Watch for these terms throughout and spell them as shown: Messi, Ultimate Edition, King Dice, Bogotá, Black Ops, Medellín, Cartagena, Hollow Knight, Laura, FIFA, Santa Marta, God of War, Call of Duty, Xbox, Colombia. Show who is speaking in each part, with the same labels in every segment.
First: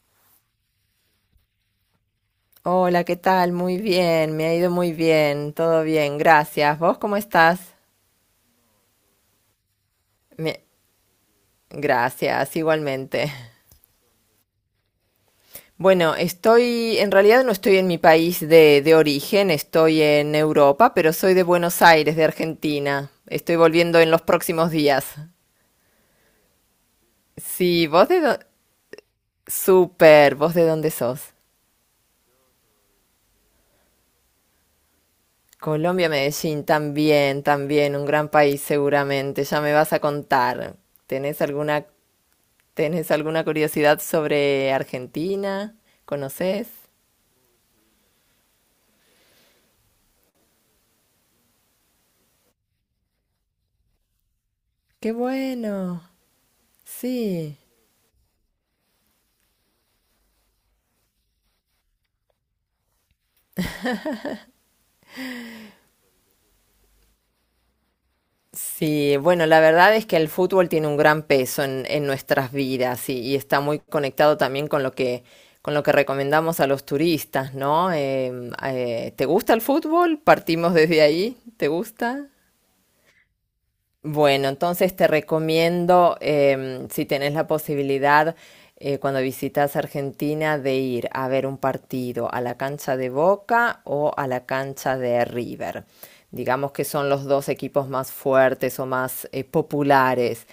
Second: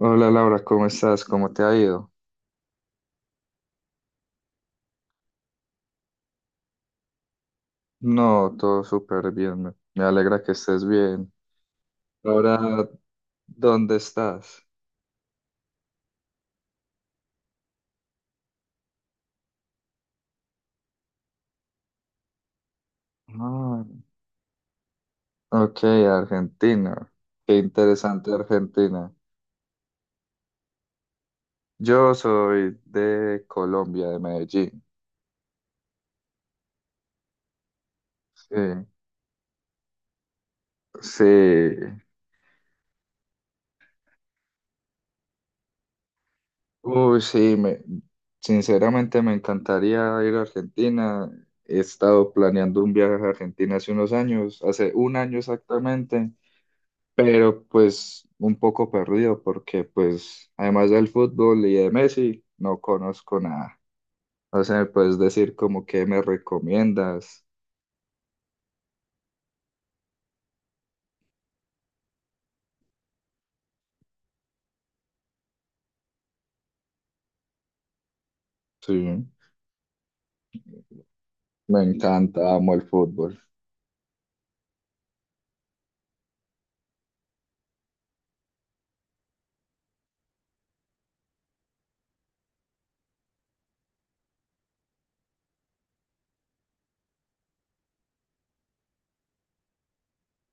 Speaker 1: Hola Laura, ¿cómo estás? ¿Cómo te ha ido?
Speaker 2: Hola, ¿qué tal? Muy bien, me ha ido muy bien, todo bien, gracias. ¿Vos cómo estás?
Speaker 1: No, todo súper bien. Me alegra que
Speaker 2: Me-
Speaker 1: estés bien.
Speaker 2: Gracias,
Speaker 1: Ahora,
Speaker 2: igualmente.
Speaker 1: ¿dónde estás?
Speaker 2: Bueno, en realidad no estoy en mi país de origen, estoy en Europa, pero soy de Buenos Aires, de Argentina. Estoy
Speaker 1: Ah,
Speaker 2: volviendo en los próximos días.
Speaker 1: ok, Argentina. Qué
Speaker 2: Sí, vos de
Speaker 1: interesante
Speaker 2: dónde...
Speaker 1: Argentina.
Speaker 2: Súper, ¿vos de dónde sos?
Speaker 1: Yo soy de Colombia, de Medellín.
Speaker 2: Colombia, Medellín, también, también, un gran
Speaker 1: Sí,
Speaker 2: país seguramente. Ya me vas a contar. ¿Tenés alguna
Speaker 1: sí.
Speaker 2: ¿Tenés alguna curiosidad sobre Argentina? ¿Conoces?
Speaker 1: Uy, sí, sinceramente me encantaría ir a Argentina. He estado planeando un viaje a Argentina hace unos años, hace
Speaker 2: ¡Qué
Speaker 1: un año
Speaker 2: bueno!
Speaker 1: exactamente.
Speaker 2: Sí.
Speaker 1: Pero pues un poco perdido porque pues además del fútbol y de Messi no conozco nada. No sé, me puedes decir como que me recomiendas.
Speaker 2: Sí, bueno, la verdad es que el fútbol tiene un gran peso en nuestras vidas y está muy conectado también con lo con lo que recomendamos a los turistas, ¿no?
Speaker 1: Sí,
Speaker 2: ¿Te gusta el fútbol? Partimos desde ahí. ¿Te
Speaker 1: me
Speaker 2: gusta?
Speaker 1: encanta, amo el fútbol.
Speaker 2: Bueno, entonces te recomiendo, si tenés la posibilidad, cuando visitas Argentina, de ir a ver un partido a la cancha de Boca o a la cancha de River. Digamos que son los dos equipos más fuertes o más populares.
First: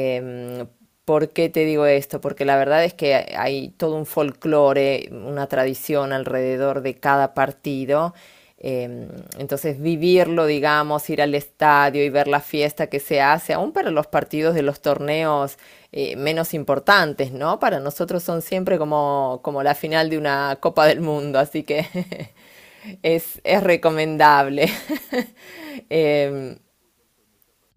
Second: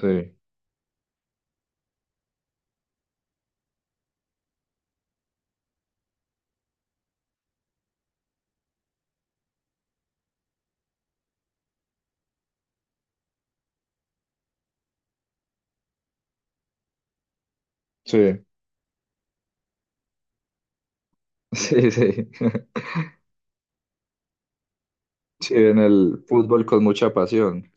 Speaker 1: Sí,
Speaker 2: ¿Por qué te digo esto? Porque la verdad es que hay todo un folclore, una tradición alrededor de cada partido. Eh, entonces, vivirlo, digamos, ir al estadio y ver la fiesta que se hace, aún para los partidos de los torneos menos importantes, ¿no? Para nosotros son
Speaker 1: sí,
Speaker 2: siempre como, como la final de una Copa del Mundo, así que
Speaker 1: sí, sí.
Speaker 2: es recomendable.
Speaker 1: Sí, en el
Speaker 2: Eh,
Speaker 1: fútbol con mucha pasión.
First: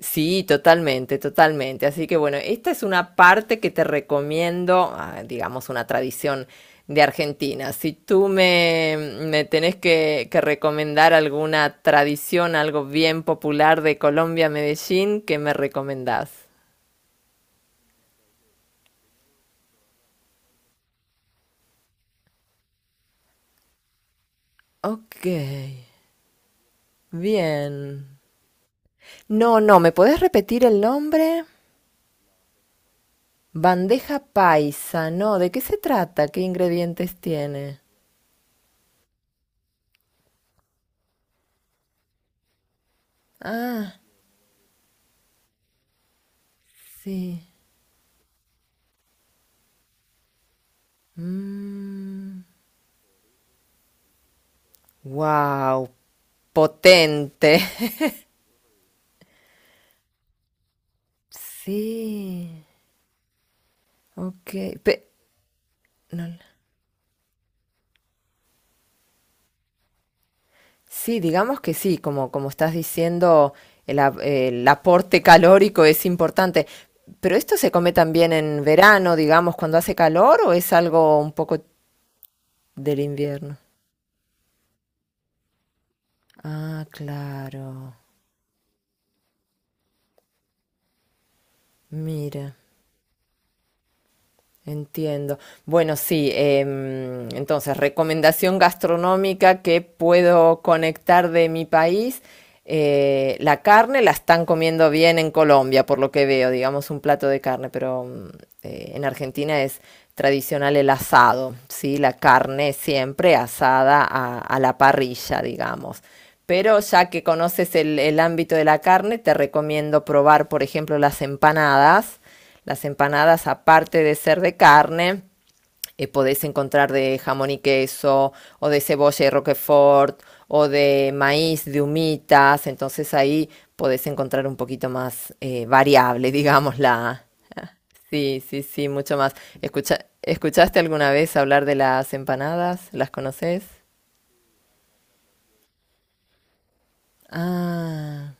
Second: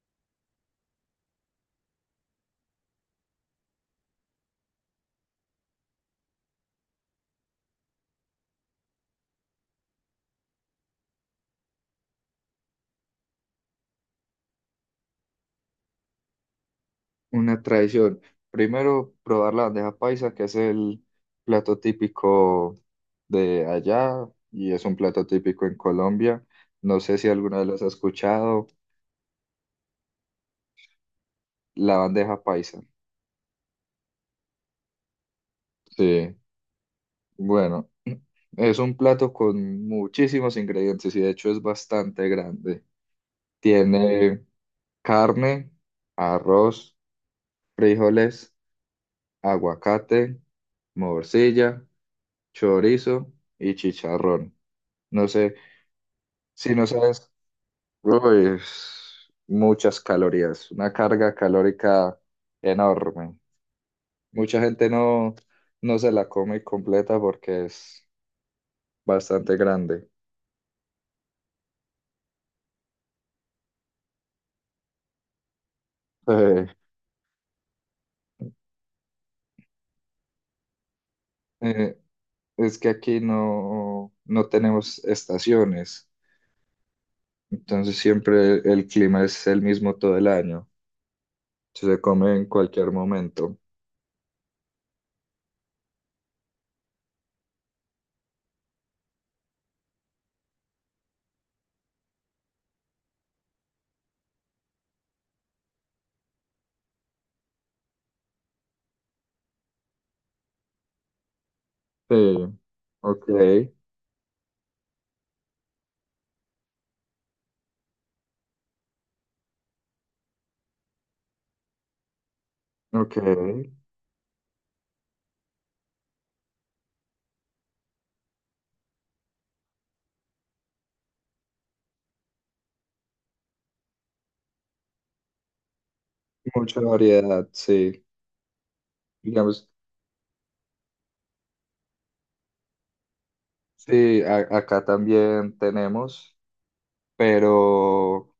Speaker 2: sí, totalmente, totalmente. Así que bueno, esta es una parte que te recomiendo, ah, digamos, una tradición de Argentina. Si tú me tenés que recomendar alguna tradición, algo bien popular de Colombia, Medellín, ¿qué me recomendás?
Speaker 1: Una tradición. Primero, probar la bandeja paisa, que es el plato típico de allá y es un
Speaker 2: Ok,
Speaker 1: plato típico en Colombia. No sé si alguna vez las has
Speaker 2: bien.
Speaker 1: escuchado.
Speaker 2: No, no, ¿me podés repetir el nombre?
Speaker 1: La bandeja paisa,
Speaker 2: Bandeja paisa, no, ¿de qué se trata?
Speaker 1: sí.
Speaker 2: ¿Qué ingredientes tiene?
Speaker 1: Bueno, es un plato con muchísimos ingredientes y de hecho es bastante grande.
Speaker 2: Ah,
Speaker 1: Tiene carne, arroz,
Speaker 2: sí.
Speaker 1: frijoles, aguacate, morcilla,
Speaker 2: Mm.
Speaker 1: chorizo y chicharrón. No sé,
Speaker 2: Wow,
Speaker 1: si no sabes,
Speaker 2: potente.
Speaker 1: uy, es muchas calorías, una carga calórica
Speaker 2: Sí,
Speaker 1: enorme.
Speaker 2: ok.
Speaker 1: Mucha gente
Speaker 2: Pe-
Speaker 1: no, no se la
Speaker 2: no, no.
Speaker 1: come completa porque es bastante grande.
Speaker 2: Sí, digamos que sí, como, como estás diciendo, el aporte calórico es
Speaker 1: Eh,
Speaker 2: importante. Pero esto se come también en verano, digamos, cuando hace calor, o es algo un poco
Speaker 1: eh, es que
Speaker 2: del
Speaker 1: aquí
Speaker 2: invierno.
Speaker 1: no, no tenemos estaciones,
Speaker 2: Ah,
Speaker 1: entonces
Speaker 2: claro.
Speaker 1: siempre el clima es el mismo todo el año, se come en
Speaker 2: Mira.
Speaker 1: cualquier momento.
Speaker 2: Entiendo. Bueno, sí, entonces, recomendación gastronómica que puedo conectar de mi país. La carne la están comiendo bien en Colombia, por lo que veo, digamos un plato de carne, pero en Argentina es tradicional el asado, ¿sí? La
Speaker 1: Sí,
Speaker 2: carne
Speaker 1: ok,
Speaker 2: siempre asada a la parrilla, digamos. Pero ya que conoces el ámbito de la carne, te recomiendo probar, por ejemplo, las empanadas. Las
Speaker 1: ok,
Speaker 2: empanadas, aparte de ser de carne, podés encontrar de jamón y queso, o de cebolla y roquefort, o de maíz, de humitas, entonces ahí podés encontrar un poquito más variable, digamos,
Speaker 1: mucha
Speaker 2: la...
Speaker 1: variedad, sí.
Speaker 2: Sí, sí, sí, mucho más.
Speaker 1: Digamos,
Speaker 2: Escucha- ¿Escuchaste alguna vez hablar de las empanadas? ¿Las conoces?
Speaker 1: sí, acá también tenemos, pero
Speaker 2: Ah,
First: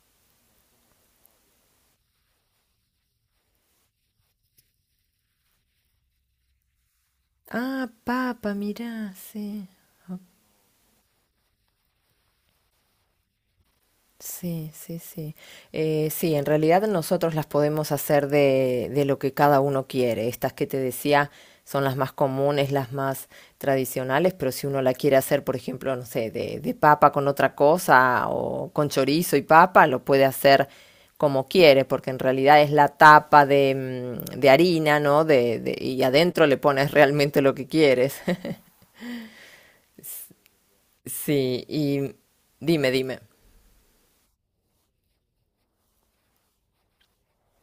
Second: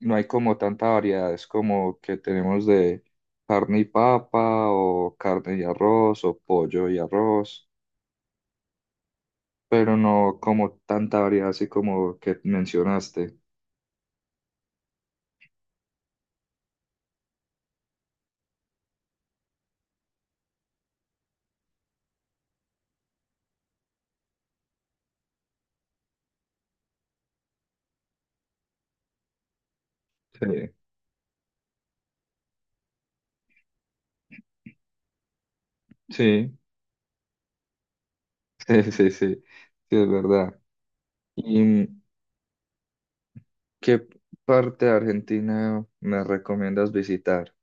Speaker 1: no hay como tanta variedad, es como que tenemos de carne y papa o carne y arroz o pollo y arroz.
Speaker 2: ah, papa, mirá, sí.
Speaker 1: Pero no como tanta variedad así como que mencionaste.
Speaker 2: Sí, sí, sí. Sí, en realidad nosotros las podemos hacer de lo que cada uno quiere. Estas que te decía son las más comunes, las más tradicionales, pero si uno la quiere hacer, por ejemplo, no sé, de papa con otra cosa o con chorizo y papa, lo puede hacer
Speaker 1: Sí,
Speaker 2: como quiere, porque en realidad es la tapa de, mm, de harina, ¿no? De- y adentro
Speaker 1: sí,
Speaker 2: le pones realmente lo que quieres.
Speaker 1: sí, sí, sí, sí, es verdad.
Speaker 2: Sí,
Speaker 1: ¿Y
Speaker 2: y dime, dime.
Speaker 1: qué parte de Argentina me recomiendas visitar?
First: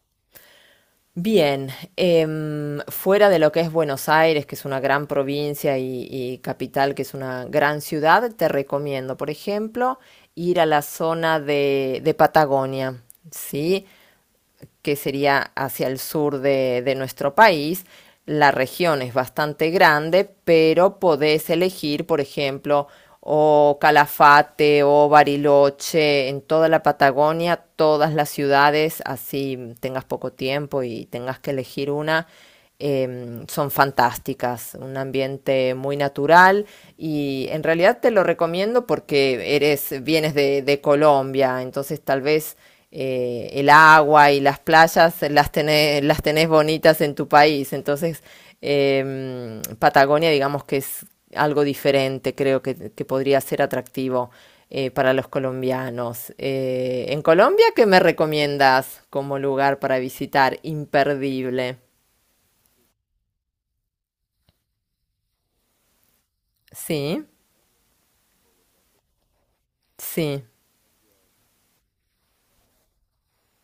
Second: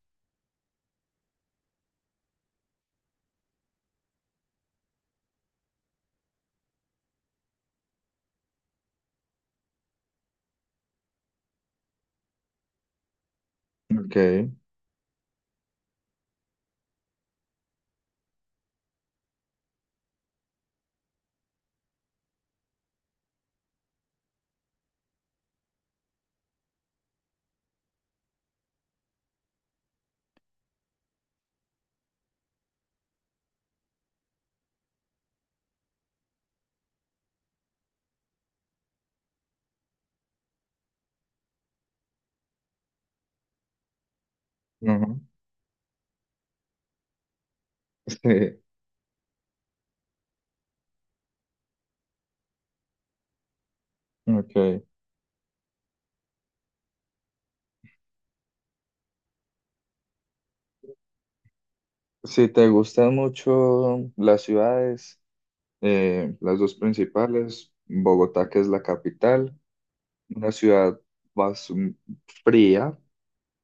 Speaker 2: Bien, fuera de lo que es Buenos Aires, que es una gran provincia y capital, que es una gran ciudad, te recomiendo, por ejemplo, ir a la zona de Patagonia, ¿sí?
Speaker 1: Ok,
Speaker 2: Que sería hacia el sur de nuestro país. La región es bastante grande, pero podés elegir, por ejemplo, o Calafate o Bariloche, en toda la Patagonia, todas las ciudades, así tengas poco tiempo y tengas que elegir una, son fantásticas, un ambiente muy natural y en realidad te lo recomiendo porque eres, vienes de Colombia, entonces tal vez el agua y las playas
Speaker 1: ujú,
Speaker 2: las tenés bonitas en tu país, entonces
Speaker 1: sí,
Speaker 2: Patagonia digamos que es algo diferente, creo que podría ser atractivo.
Speaker 1: ok.
Speaker 2: Eh, para los colombianos. En Colombia, ¿qué me recomiendas como lugar para visitar? Imperdible.
Speaker 1: Si te gustan mucho las ciudades, las dos
Speaker 2: Sí,
Speaker 1: principales, Bogotá, que es la capital,
Speaker 2: sí.
Speaker 1: una ciudad más fría,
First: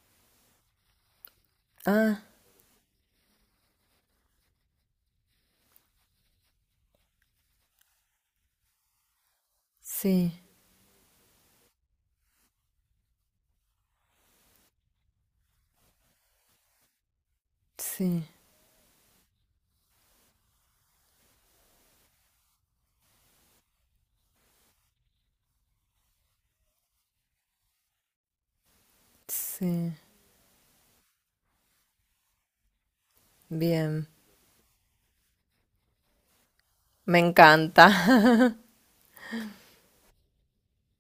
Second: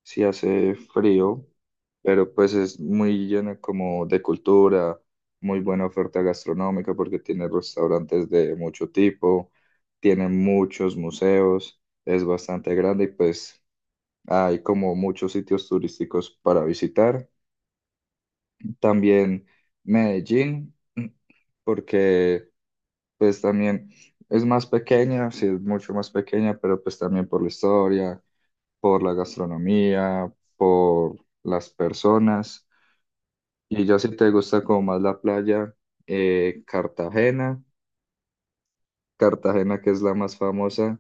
Speaker 1: sí hace frío,
Speaker 2: Ah,
Speaker 1: pero pues es muy lleno como de cultura, muy buena oferta gastronómica porque tiene restaurantes de mucho tipo, tiene
Speaker 2: sí,
Speaker 1: muchos museos, es bastante grande y pues hay como muchos sitios turísticos para visitar.
Speaker 2: sí,
Speaker 1: También Medellín, porque pues también es más pequeña, sí es mucho más pequeña, pero pues también por la historia, por la
Speaker 2: sí.
Speaker 1: gastronomía, por las personas. Y ya
Speaker 2: Bien.
Speaker 1: si te gusta como más la playa,
Speaker 2: Me
Speaker 1: Cartagena,
Speaker 2: encanta.
Speaker 1: Cartagena que es la más famosa,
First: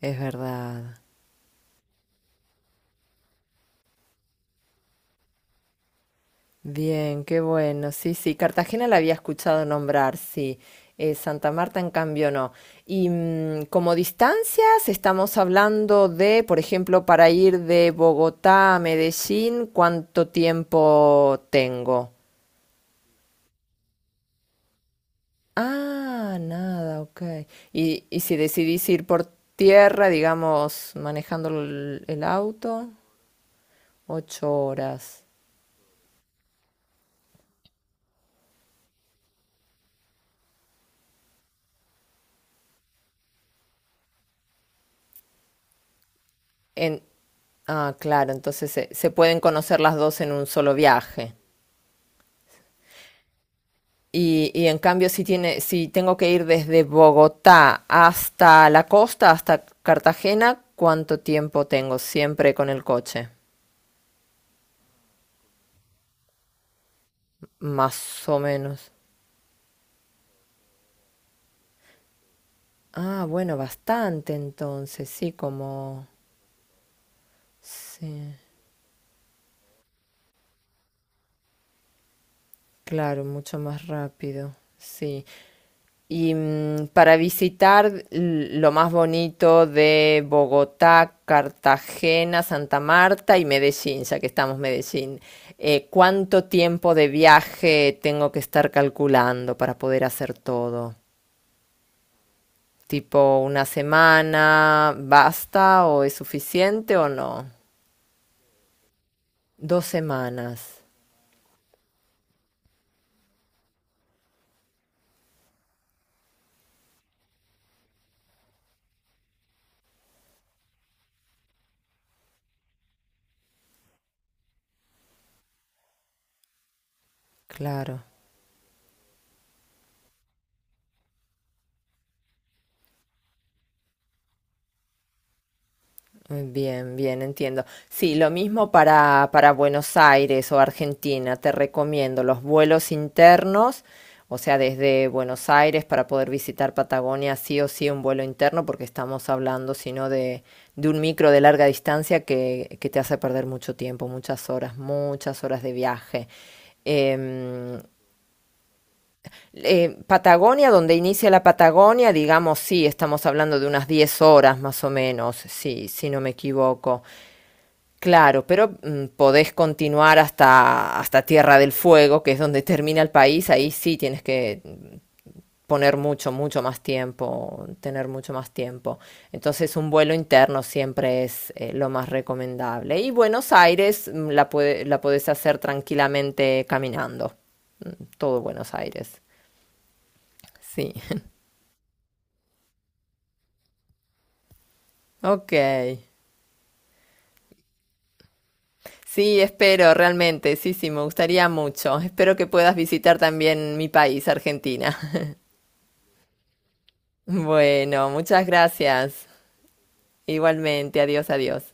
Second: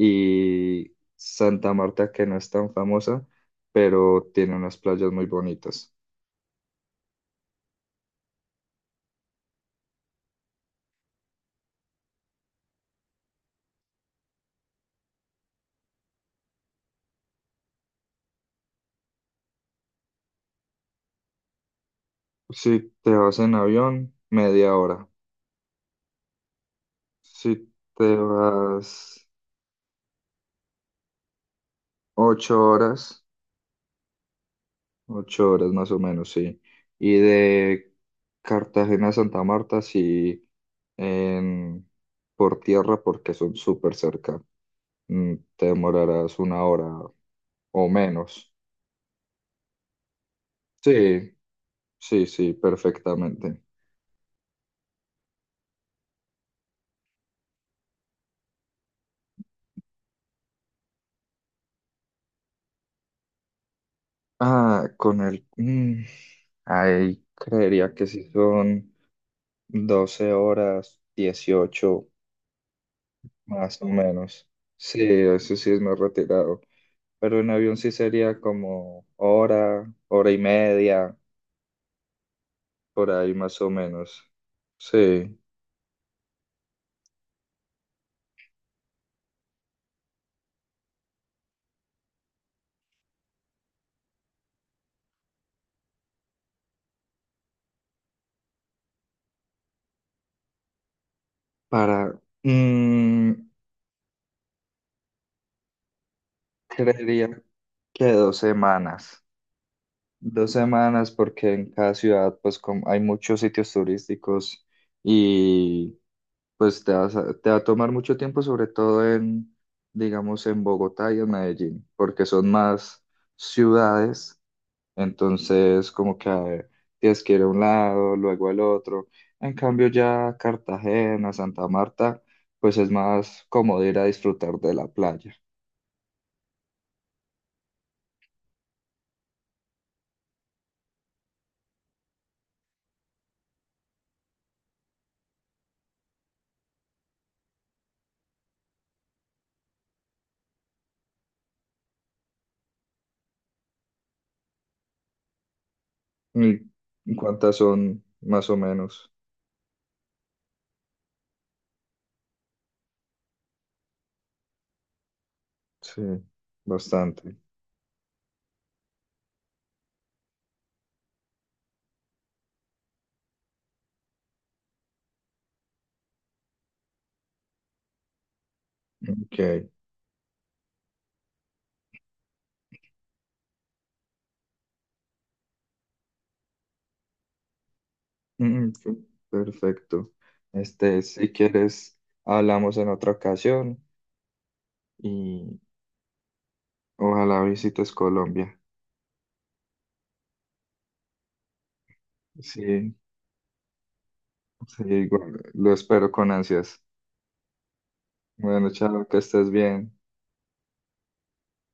Speaker 2: Es verdad.
Speaker 1: Santa Marta que no es tan famosa, pero tiene unas playas muy bonitas.
Speaker 2: Bien, qué bueno. Sí, sí. Cartagena la había escuchado nombrar, sí. Santa Marta, en cambio, no. Y mm, como distancias, estamos hablando de, por ejemplo, para ir de Bogotá a Medellín, ¿cuánto tiempo tengo?
Speaker 1: Si te vas en avión, media hora.
Speaker 2: Ah, nada, ok.
Speaker 1: Si te
Speaker 2: Y si decidís
Speaker 1: vas
Speaker 2: ir por tierra, digamos, manejando el
Speaker 1: ocho
Speaker 2: auto,
Speaker 1: horas.
Speaker 2: 8 horas.
Speaker 1: 8 horas más o menos, sí. Y de Cartagena a Santa Marta, sí, en, por tierra, porque son súper cerca. Te demorarás una hora
Speaker 2: En,
Speaker 1: o
Speaker 2: ah, claro,
Speaker 1: menos.
Speaker 2: entonces se pueden conocer las dos en un solo viaje.
Speaker 1: Sí, sí, sí, perfectamente.
Speaker 2: Y en cambio, si tiene, si tengo que ir desde Bogotá hasta la costa, hasta Cartagena, ¿cuánto tiempo tengo siempre con el coche?
Speaker 1: Ah, ahí creería que
Speaker 2: Más
Speaker 1: sí
Speaker 2: o
Speaker 1: son
Speaker 2: menos.
Speaker 1: 12 horas, 18
Speaker 2: Ah, bueno,
Speaker 1: más o
Speaker 2: bastante
Speaker 1: menos. Sí,
Speaker 2: entonces, sí,
Speaker 1: eso sí es más
Speaker 2: como...
Speaker 1: retirado. Pero en avión sí
Speaker 2: Sí.
Speaker 1: sería como hora, hora y media, por
Speaker 2: Claro,
Speaker 1: ahí
Speaker 2: mucho
Speaker 1: más o
Speaker 2: más
Speaker 1: menos.
Speaker 2: rápido, sí.
Speaker 1: Sí,
Speaker 2: Y mm, para visitar l- lo más bonito de Bogotá, Cartagena, Santa Marta y Medellín, ya que estamos en Medellín, ¿cuánto tiempo de viaje tengo que estar calculando para poder hacer todo?
Speaker 1: para, mm,
Speaker 2: ¿Tipo una semana basta o es suficiente o
Speaker 1: creería
Speaker 2: no?
Speaker 1: que 2 semanas.
Speaker 2: Dos
Speaker 1: Dos
Speaker 2: semanas,
Speaker 1: semanas porque en cada ciudad pues como hay muchos sitios turísticos y pues te va a tomar mucho tiempo, sobre todo en, digamos, en Bogotá y en Medellín, porque son más ciudades. Entonces, como que tienes que ir a un
Speaker 2: claro.
Speaker 1: lado, luego al otro. En cambio, ya Cartagena, Santa Marta, pues es más cómodo ir a disfrutar de la playa.
Speaker 2: Bien, bien, entiendo. Sí, lo mismo para Buenos Aires o Argentina. Te recomiendo los vuelos internos, o sea, desde Buenos Aires para poder visitar Patagonia, sí o sí un vuelo interno, porque estamos hablando, si no, de un micro de larga distancia que te hace perder mucho tiempo, muchas horas de viaje.
Speaker 1: ¿Y cuántas
Speaker 2: Em,
Speaker 1: son más o menos?
Speaker 2: Patagonia, donde inicia la Patagonia, digamos, sí, estamos hablando de unas 10 horas más o menos, sí,
Speaker 1: Sí,
Speaker 2: si no me equivoco.
Speaker 1: bastante.
Speaker 2: Claro, pero mm, podés continuar hasta, hasta Tierra del Fuego, que es donde termina el país. Ahí sí tienes que poner mucho, mucho más tiempo, tener mucho más tiempo.
Speaker 1: Ok.
Speaker 2: Entonces un vuelo interno siempre es lo más recomendable. Y Buenos Aires mm, la, puede- la podés hacer tranquilamente caminando. Todo
Speaker 1: Mm,
Speaker 2: Buenos
Speaker 1: mm,
Speaker 2: Aires.
Speaker 1: perfecto.
Speaker 2: Sí.
Speaker 1: Este, si quieres, hablamos en otra ocasión
Speaker 2: Ok.
Speaker 1: y ojalá visites Colombia.
Speaker 2: Sí, espero, realmente. Sí, sí, me gustaría mucho. Espero que puedas
Speaker 1: Sí,
Speaker 2: visitar también mi país,
Speaker 1: sí,
Speaker 2: Argentina.
Speaker 1: igual, lo espero con ansias.
Speaker 2: Bueno, muchas
Speaker 1: Bueno, chao, que
Speaker 2: gracias.
Speaker 1: estés bien.
Speaker 2: Igualmente, adiós, adiós.